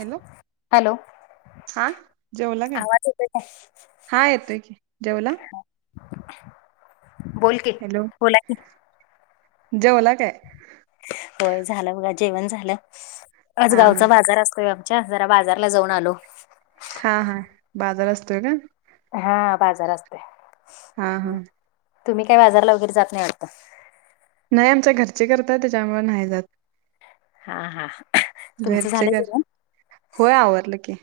Hello. Hello हा, जेवला काय? आवाज येतोय काय? हा येतोय की, जेवला? बोल की. हॅलो. बोला की. जेवला काय? होय झालं बघा जेवण झालं आज हा हा गावचा बाजार असतोय आ. च्या जरा बाजारला जाऊन आलो. हा हा, बाजार असतोय काय? हा बाजार अस हा हा. तुम्ही काय बाजारला वगैरे जात नाही वाटत? नाही आमच्या घरचे करतात त्याच्यामुळे नाही जात. हा हा. तुमचं घरचे झालंय घर, जेवण? होय आवरलं की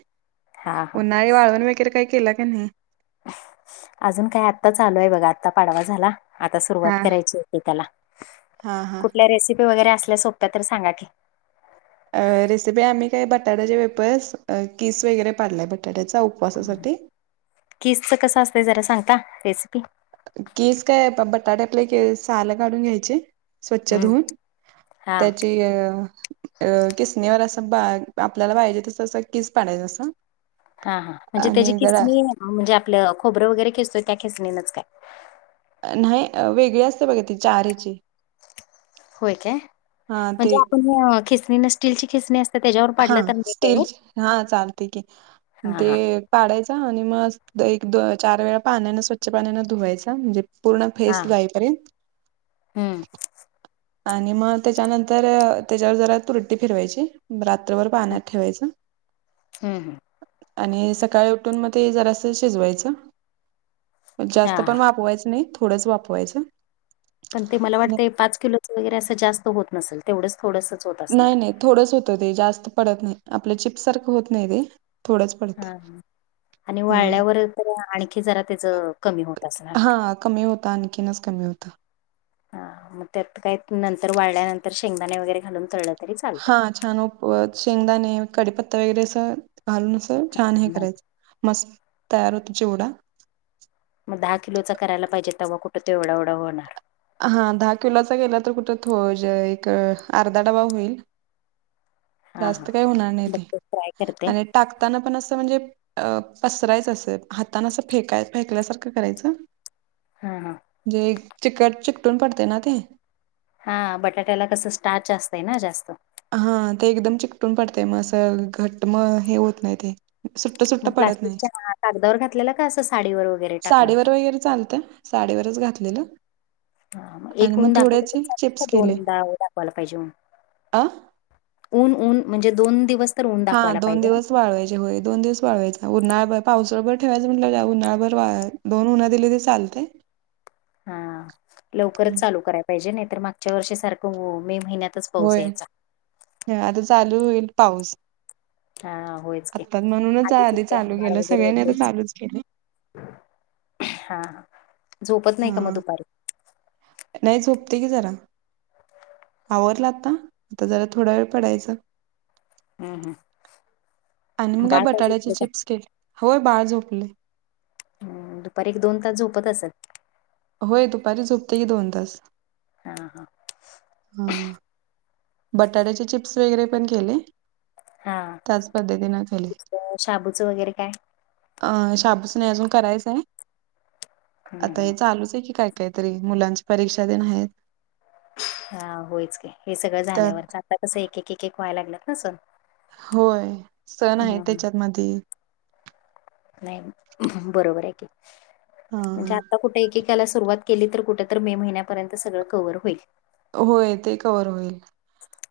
हा हा उन्हाळी वाळवन वै गरे काय केला का नाही? अजून काय आत्ता चालू आहे बघा आता पाडवा झाला. आता सुरुवात हा करायची एकेकाला, हा हा कुठल्या रेसिपी वगैरे असल्या सोप्या तर सांगा की? अ रेसिपी आम्ही काय बटाट्याचे वेफर्स किस वगैरे पाडलाय बटाट्याचा उप उपासासाठी. किस च कस असतंय जरा सांगता रेसिपी? किस काय बटाटे आपले सालं काढून घ्यायची. स्वच्छ हम्म धुण हा त्याची अ अ किसनीवर असं बा आपल्याला पाहिजे तस असं किस पाडयच असं हा हा म्हणजे त्याची आणि जरा खिसनी म्हणजे आपलं खोबरं वगैरे खिसतोय त्या खिसणीनच काय? नाही वेगळी असते बघा ती चार ह्याची. होय काय हा ते म्हणजे आपण खिसनी न स्टीलची खिसनी अस हा स्टील हा चालते की हा ते हा पाडायचा आणि मग अस एक-दो चार वेळा पाण्याने, स्वच्छ पाण्याने धुवायचा म्हणजे पूर्ण हा फेस जाईपर्यंत. हम्म. आणि मग त्याच्यानंतर, त्याच्यावर जरा तुरटी फिरवायची. रात्रभर हम्म पाण्यात ठेवायचं. हम्म. आणि सकाळी उठून मग ते जरासं शिजवायचं. हा जास्त हा पण वाफवायचं नाही, थोडंच वाफवायचं. पण ते मला आणि वाटतंय पाच किलोच वगैरे असं जास्त होत नसल, तेवढंच थोडंसच होत नाही असणार. नाही थोडंच होतं ते जास्त पडत नाही, आपल्या चिप्स सारखं होत नाही ते. थोडंच पडते हां, आणि हा वाळल्यावर तर आणखी जरा त्याचं कमी होत असणार. हां, कमी होतं, आणखीनच कमी होतं. हा, मग त्यात काय नंतर वाळल्यानंतर शेंगदाणे वगैरे घालून तळलं तरी चालतंय. हां, छान उपव शेंगदाणे, कडीपत्ता वगैरे असं घालून, असं छान हे करायचं. मस्त तयार होतो, चिवडा. मग दहा किलोचा करायला पाहिजे, तवा कुठं ते एवढा एवढा होणार. हा, दहा किलोचा केला तर कुठ थो जे एक अर्धा डबा होईल. हा हा जास्त काय होणार नाही ते बघते ट्राय करते. आणि टाकताना पण असं म्हणजे अ पसरायचं असं, हातानं असं फेकाय फेकल्यासारखं करायचं. हां, हा. गे चिकट चिकटून पडतंय ना ते. हां, बटाट्याला कसं स्टार्च असतंय ना जास्त. हां, ते एकदम चिकटून पडतंय, मग असं घट मग हे होत नाही ते. सुट्ट सुट्ट मग पडत नाही, प्लास्टिकच्या हा कागदावर घातलेला का असं साडीवर वगैरे टाकला होता. साडीवर वगैरे चालतं. साडीवरच घातलेलं. हां, आणि एक मग ऊन दाखवलं तर थोड्याचे चालेल चिप्स काय, दोन दा दाखवायला पाहिजे मग. आ. ऊन ऊन म्हणजे दोन दिवस. तर ऊन हां, दाखवायला दोन पाहिजे ना. दिवस वाळवायचे होय, दोन दिवस वाळवायचं उन्हाळाभर पावसाळा भर ठेवायचं म्हणल्यावर काय, उन्हाळाभर वाळ, दोन ऊन दिली तरी चालतंय. हा, लवकरच चालू कराय पाहिजे, नाही तर मागच्या वर्षीसारखं हो, मे महिन्यात. होय, हे आता चालू होईल पाऊस. हा होयच की आता म्हणूनच आधीच आधी इथे चालू केलं, सगळ्यांनी आता चालूच केलंय. हां, झोपत नाही का मग हा दुपारी? नाही, झोपते की जरा. आवरलं आता, आता जरा थोडा वेळ पडायचं. हम्म हम्म आणि मग काय बाळ बटाट्याचे झोपलं का? चिप्स केले, होय, बाळ झोपलंय. हम्म, दुपारी एक दोन तास झोपत असल. होय, दुपारी झोपतंय की दोन तास. आ हा. हा. बटाट्याचे चिप्स वगैरे पण केले. हा. त्याच पद्धतीनं केले. दुसरं शाबूचं वगैरे काय? अ... शाबूच नाही अजून करायचाय, हम्म आता हम्म. हे चालूच आहे की काय. काहीतरी मुलांची परीक्षा देनं आहेत. हा, होयच की हे सगळं त्यात झाल्यावरच आता कसं एक-एक-एक व्हाय लागल्यात ना सण. होय. सण आहे हम्म त्याच्यातमधी. नाही. बरोबर आहे की हा म्हणजे आता कुठे एक सुरुवात केली तर कुठ मे महिना पर्यंत सगळ कव्हर होईल. होय. ते कवर होईल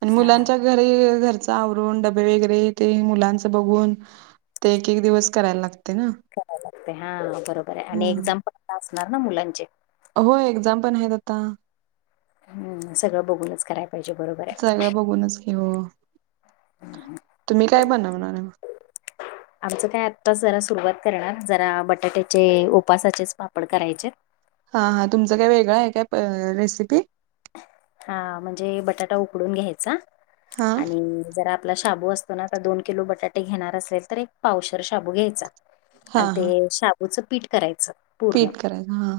आणि हा. मुलांच्या घरी आवरून डबे वगैरे ते मुलांचं बघून. ते एक -एक दिवस करायला लागत. करायला लागते हा बरोबर आहे आणि एक्झाम परत असणार ना मुलांची. होय. एक्झाम पण आहेत आता. सगळं बघूनच कराय पाहिजे बरोबर आहे. कोणीच की हो. तुम्ही काय बनणार आहे मग? आमचं काय आत्ताच जरा सुरुवात करणार जरा बटाट्याचे उपासाचेच पापड करायचे. हा- हा तुमचं काय वेगळं आहे काय रेसिपी? हा. म्हणजे बटाटा उकडून घ्यायचा हा आणि जरा आपला शाबू असतो ना. आता दोन किलो बटाटे घेणार असेल तर एक पावशेर शाबू घ्यायचा. हा आणि हा ते शाबूचं पीठ करायचं. पूर्ण पीठ करायच हा.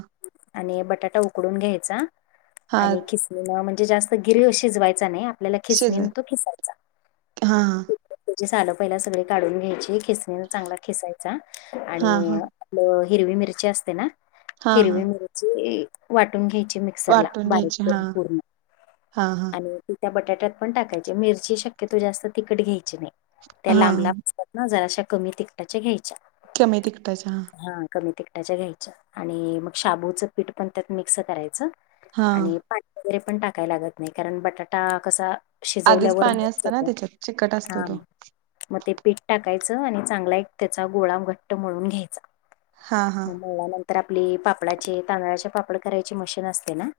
आणि बटाटा उकडून घ्यायचा हा आणि किसनी जास्त गिरी शिजवायचा नाही आपल्याला तो किसणी न शिजत खिसायचा. हा हा त्याची सालं पहिला सगळी काढून घ्यायची. खिसणी चांगला खिसायचा हा आणि हा आ आपली हिरवी मिरची असते ना हा हा हिरवी मिरची वाटून घ्यायची मग मिक्सरला वाटून बारीक घ्यायची हा करून. पूर्ण हा- हा. त्या बटाट्यात पण टाकायची मिरची शक्यतो जास्त तिकड घ्यायची नाही त्या हा लांब - लांब त्या ना जरा अशा कमी तिकटाच्या घ्यायच्या. कमी तिकटाच्या हा. हा कमी तिकटाच्या घ्यायच्या. आणि मग शाबूचं पीठ पण त्यात मिक्स करायचं. हा आणि पाणी वगैरे पण टाकाय लागत नाही कारण बटाटा कसा आधीच शिजवल्यावर पाणी असतं ना [unintelligible] त्याच्यात चिकट असतो तो मग ते पीठ टाकायचं आणि चांगला एक त्याचा गोळा घट्ट मळून घ्यायचा. हा हा मग मळल्या नंतर आपली पापडाची तांदळाचे पापड करायची मशीन असते ना.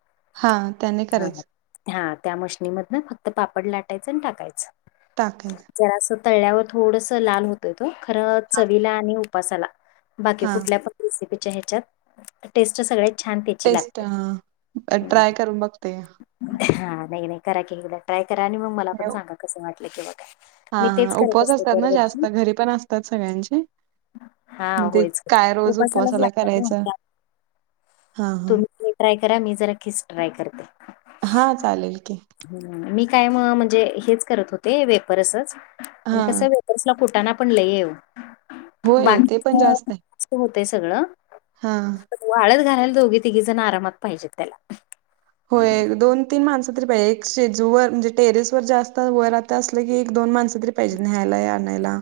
हा त्यांनी करायचं. हा मशनीमधन फक्त पापड लाटायचं टाकायचं. टाकायचं. जरासं तळल्यावर थोडस लाल होतय तो खरं चवीला आणि उपासाला. बाकी हा कुठल्या पण रेसिपीच्या ह्याच्यात टेस्ट सगळ्या टेस्ट ट्राय करून बघते. हा नाही - नाही करा की एकदा ट्राय करा आणि मग मला पण सांगा कसं वाटलं किंवा काय. हा मी तेच -हा करत उपवास असते असतात ना. जास्त दरवर्षी घरी पण असतात सगळ्यांचे. हा मण ते होयच काय रोज उपासालाच उपवासाला लागतात ना करायचं. त्या- हा हा तुम्ही ते ट्राय करा मी जरा खीच ट्राय करते. हा चालेल की. हम्म. मी काय म्हणजे हेच करत होते वेफर्सच पण हा कस वेफर्सला कुटाणा पण लई ये [unintelligible] होय ते बाकीत पण होतय सगळं. हां. वाळत घालायला दोघी तिघी जण आरामात पाहिजेत त्याला. होय दोन तीन माणसं तरी पाहिजे एक शेजू वर म्हणजे टेरेस वर जास्त वर आता असलं की एक दोन माणस तरी पाहिजे न्यायला या आणायला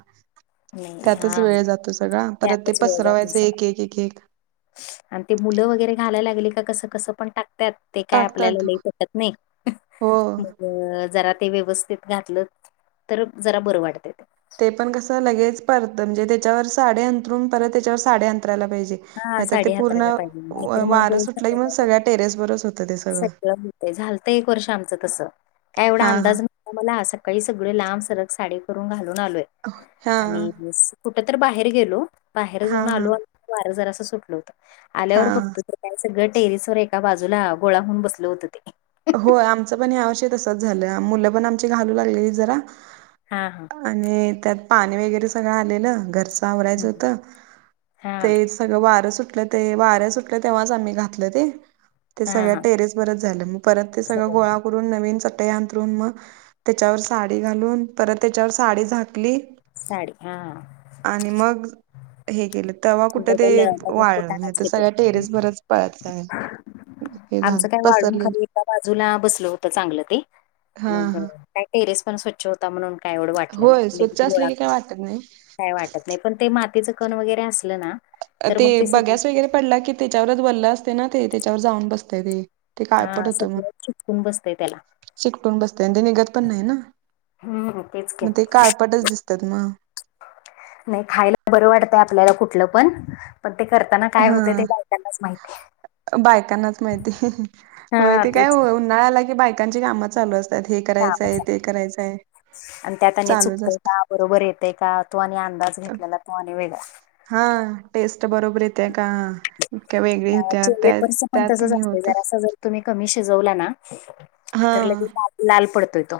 नाही त्यातच हा वेळ जातो सगळा. परत ते त्यातच वेळ जातोय पसरवायचं सगळा एक एक एक एक. आणि ते मुलं वगैरे घालायला लागली का कसं कसं पण टाकत्यात ते काय आपल्याला टाकतात लय पटत नाही हो मग अ जरा ते व्यवस्थित घातलं तर जरा बरं वाटत ते. ते पण कसं लगेच परतं न म्हणजे त्याच्यावर साडे अंथरून परत त्याच्यावर साडी अंथरायला पाहिजे हा नाही तर ते साडी हातरायला पूर्ण पाहिजे नाहीतर मग वारं सुटलं की मग सगळं सगळ्या टेरेस वरच होत ते सगळं. ते झालतं एक वर्ष आमचं तसं काय एवढा हा हा अंदाज न आमाला सकाळी सगळे लांब सरग साडी करून घालून आलोय हा आणि कुठ तर बाहेर गेलो, बाहेर हा जाऊन हा आलो आणि वार जरासं सुटल होतं आल्यावर हा बघतो तर काय सगळं टेरिस वर एका बाजूला गोळा होऊन बसल होतं ते. होय आमचं पण या वर्षी तसंच झालंय मुलं पण आमची घालू लागलेली जरा. हा हा. आणि त्यात पाणी वगैरे सगळं आलेलं घरचं आवरायचं हम्म. होत हा तेच सगळं वारं सुटलं ते वाऱ्या सुटलं तेव्हाच आम्ही घातलं ते. ते हा सगळ्या हा. टेरेस वरच झालं मग परत ते सगळं गोळा करून नवीन चटई अंथरून मग त्याच्यावर साडी घालून परत त्याच्यावर साडी झाकली. साडी हा. आणि मग हे केलं तेव्हा कुठे ते डबल डबल वाळल नाही फुटाणाच तर घेतो सगळ्या टेरेस भरच प हे झालं आमचं काय वाळून पसरलेली. खाली एका बाजूला बसल होत चांगलं ते हा मग हा काय टेरेस पण स्वच्छ होता म्हणून काय एवढं वाटलं होय नाय स्वच्छ लगे असले गोळा की काय वाटत नाही काय वाटत नाही पण ते मातीचं कण वगैरे असलं ना तर ते मग सगळं बघ्यास वगैरे पडला की त्याच्यावरच ओल्ल असतय ना ते त्याच्यावर जाऊन बसतय ते. ते काळपट हा होतं मग सगळ चिटकून बसतंय त्याला. चिकटून बसतय आन ते निघत पण नाही ना हम्म तेच की मग ते काळपटच दिसत्यात मग. नाही खायला बरं वाटतंय आपल्याला कुठलं पण पण ते करताना काय हा होतय ते बायकांनाच माहितीय. बायकांनाच माहिती होय हा ते काय तेच उन्हाळा आला की बायकांची काम चालू अस हे करायचंय, कामाचा ते करायचय आणि त्यात आणि चालूच चुकतंय असतंय. का बरोबर येतय का तो आणि अंदाज घेतलेला तो आणि वेगळा. हा टेस्ट बरोबर येतीय का? का वेगळी होत्या अ, त्या वेपर्स पण त्यात तसंच हे असते होत. जरासा जर तुम्ही कमी शिजवला ना हा तर लगेच लाल लाल पडतोय तो.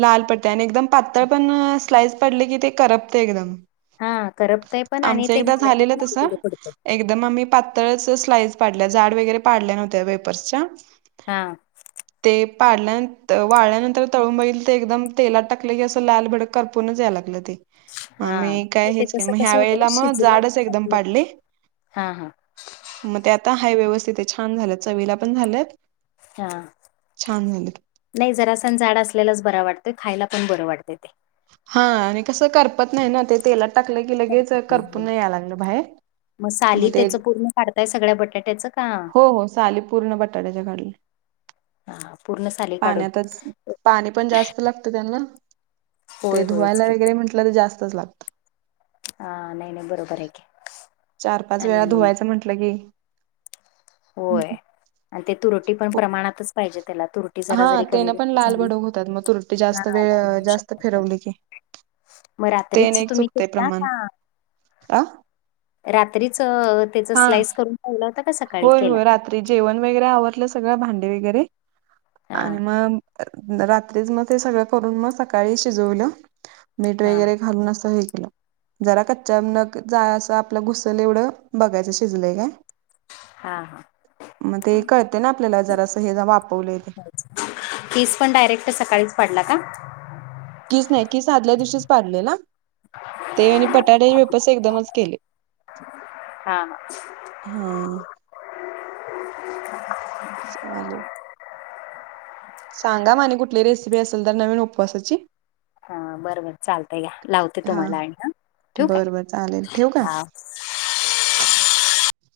लाल पडतय आणि एकदम पातळ पण स्लाइस पडले की ते करपतय एकदम. हा करपतय पण आणि आमचं ते एकदा घालायला झालेलं पण तस. अवघड पडतय एकदा मग आम्ही पातळच स्लाईस पाडल्या जाड वगैरे पाडल्या नव्हत्या वेपर्सच्या. हां. ते पाडल्यान वाळल्यानंतर तळून बघितल ते एकदम तेलात टाकले की अस ते लाल भडक करपूनच जाय लागलं ते. मग मी हां काय होतय हेच काय मग तस. ह्या वेळेला मग जाडच एकदम पाडले. हा हा म ते आता हा व्यवस्थित हाय व्यवस्थित हाय छान झालं चवीला पण झालत हा नाही जरा सण जाड असलेलाच बरा वाटतय खायला पण बरं वाटतय ते. हा आणि कसं करपत नाही ना ते तेलात टाकलं की लगेच हं. करपून या लागलं बाहेर मग म साली ते त्याच पूर्ण काढताय सगळ्या बटाट्याचं हो हो साली पूर्ण बटाट्याच्या काढल्या, हा पूर्ण साली काढून पाण्यातच पाणी पण जास्त लागत त्यांना ते होय होयच धुवायला की वगैरे म्हटलं तर जास्तच लागत. हा नाही नाही बरोबर हाय की. चार पाच आणि वेळा धुवायचं म्हंटलं की होय आणि ते तुरटी पण प्रमाणातच पाहिजे त्याला तुर टी जरा हा जरी कमी तेन पण जास्त लाल झाली भडक होतात मग तुरटी जास्त वेळ जास्त फिरवली की [unintelligible] म तेन रात्रीच एक तुम्ही चुकतय फिरता प्रमाण का आ रात्रीच त्याच हा स्लाईस करून ठेवलं होत होय होय रात्री जेवण वगैरे आवरलं सगळं भांडी वगैरे हा आणि म रात्रीच म ते सगळं करून म सकाळी शिजवलं. मीठ हा वगैरे घालून असं हे केलं. जरा कच्चा जा असं आपलं घुसलं एवढं बघायचं शिजलंय काय हां हां म ते कळतय ना आपल्याला जरासं हे वाफवलय ते कीस पण डायरेक्ट सकाळीच पाडला का कीस नाही कीस आदल्या दिवशीच पाडलेला ते आणि बटाटे वेफर्स एकदमच केले. हा हा चालेल सांगा म आणि कुठली रेसिपी असेल तर नवीन उपवासाची हा बरं बर चालतं घ्या लावते तुम्हाला आणि हा ठेउ काय बरं बर चालेल ठेवू का? हा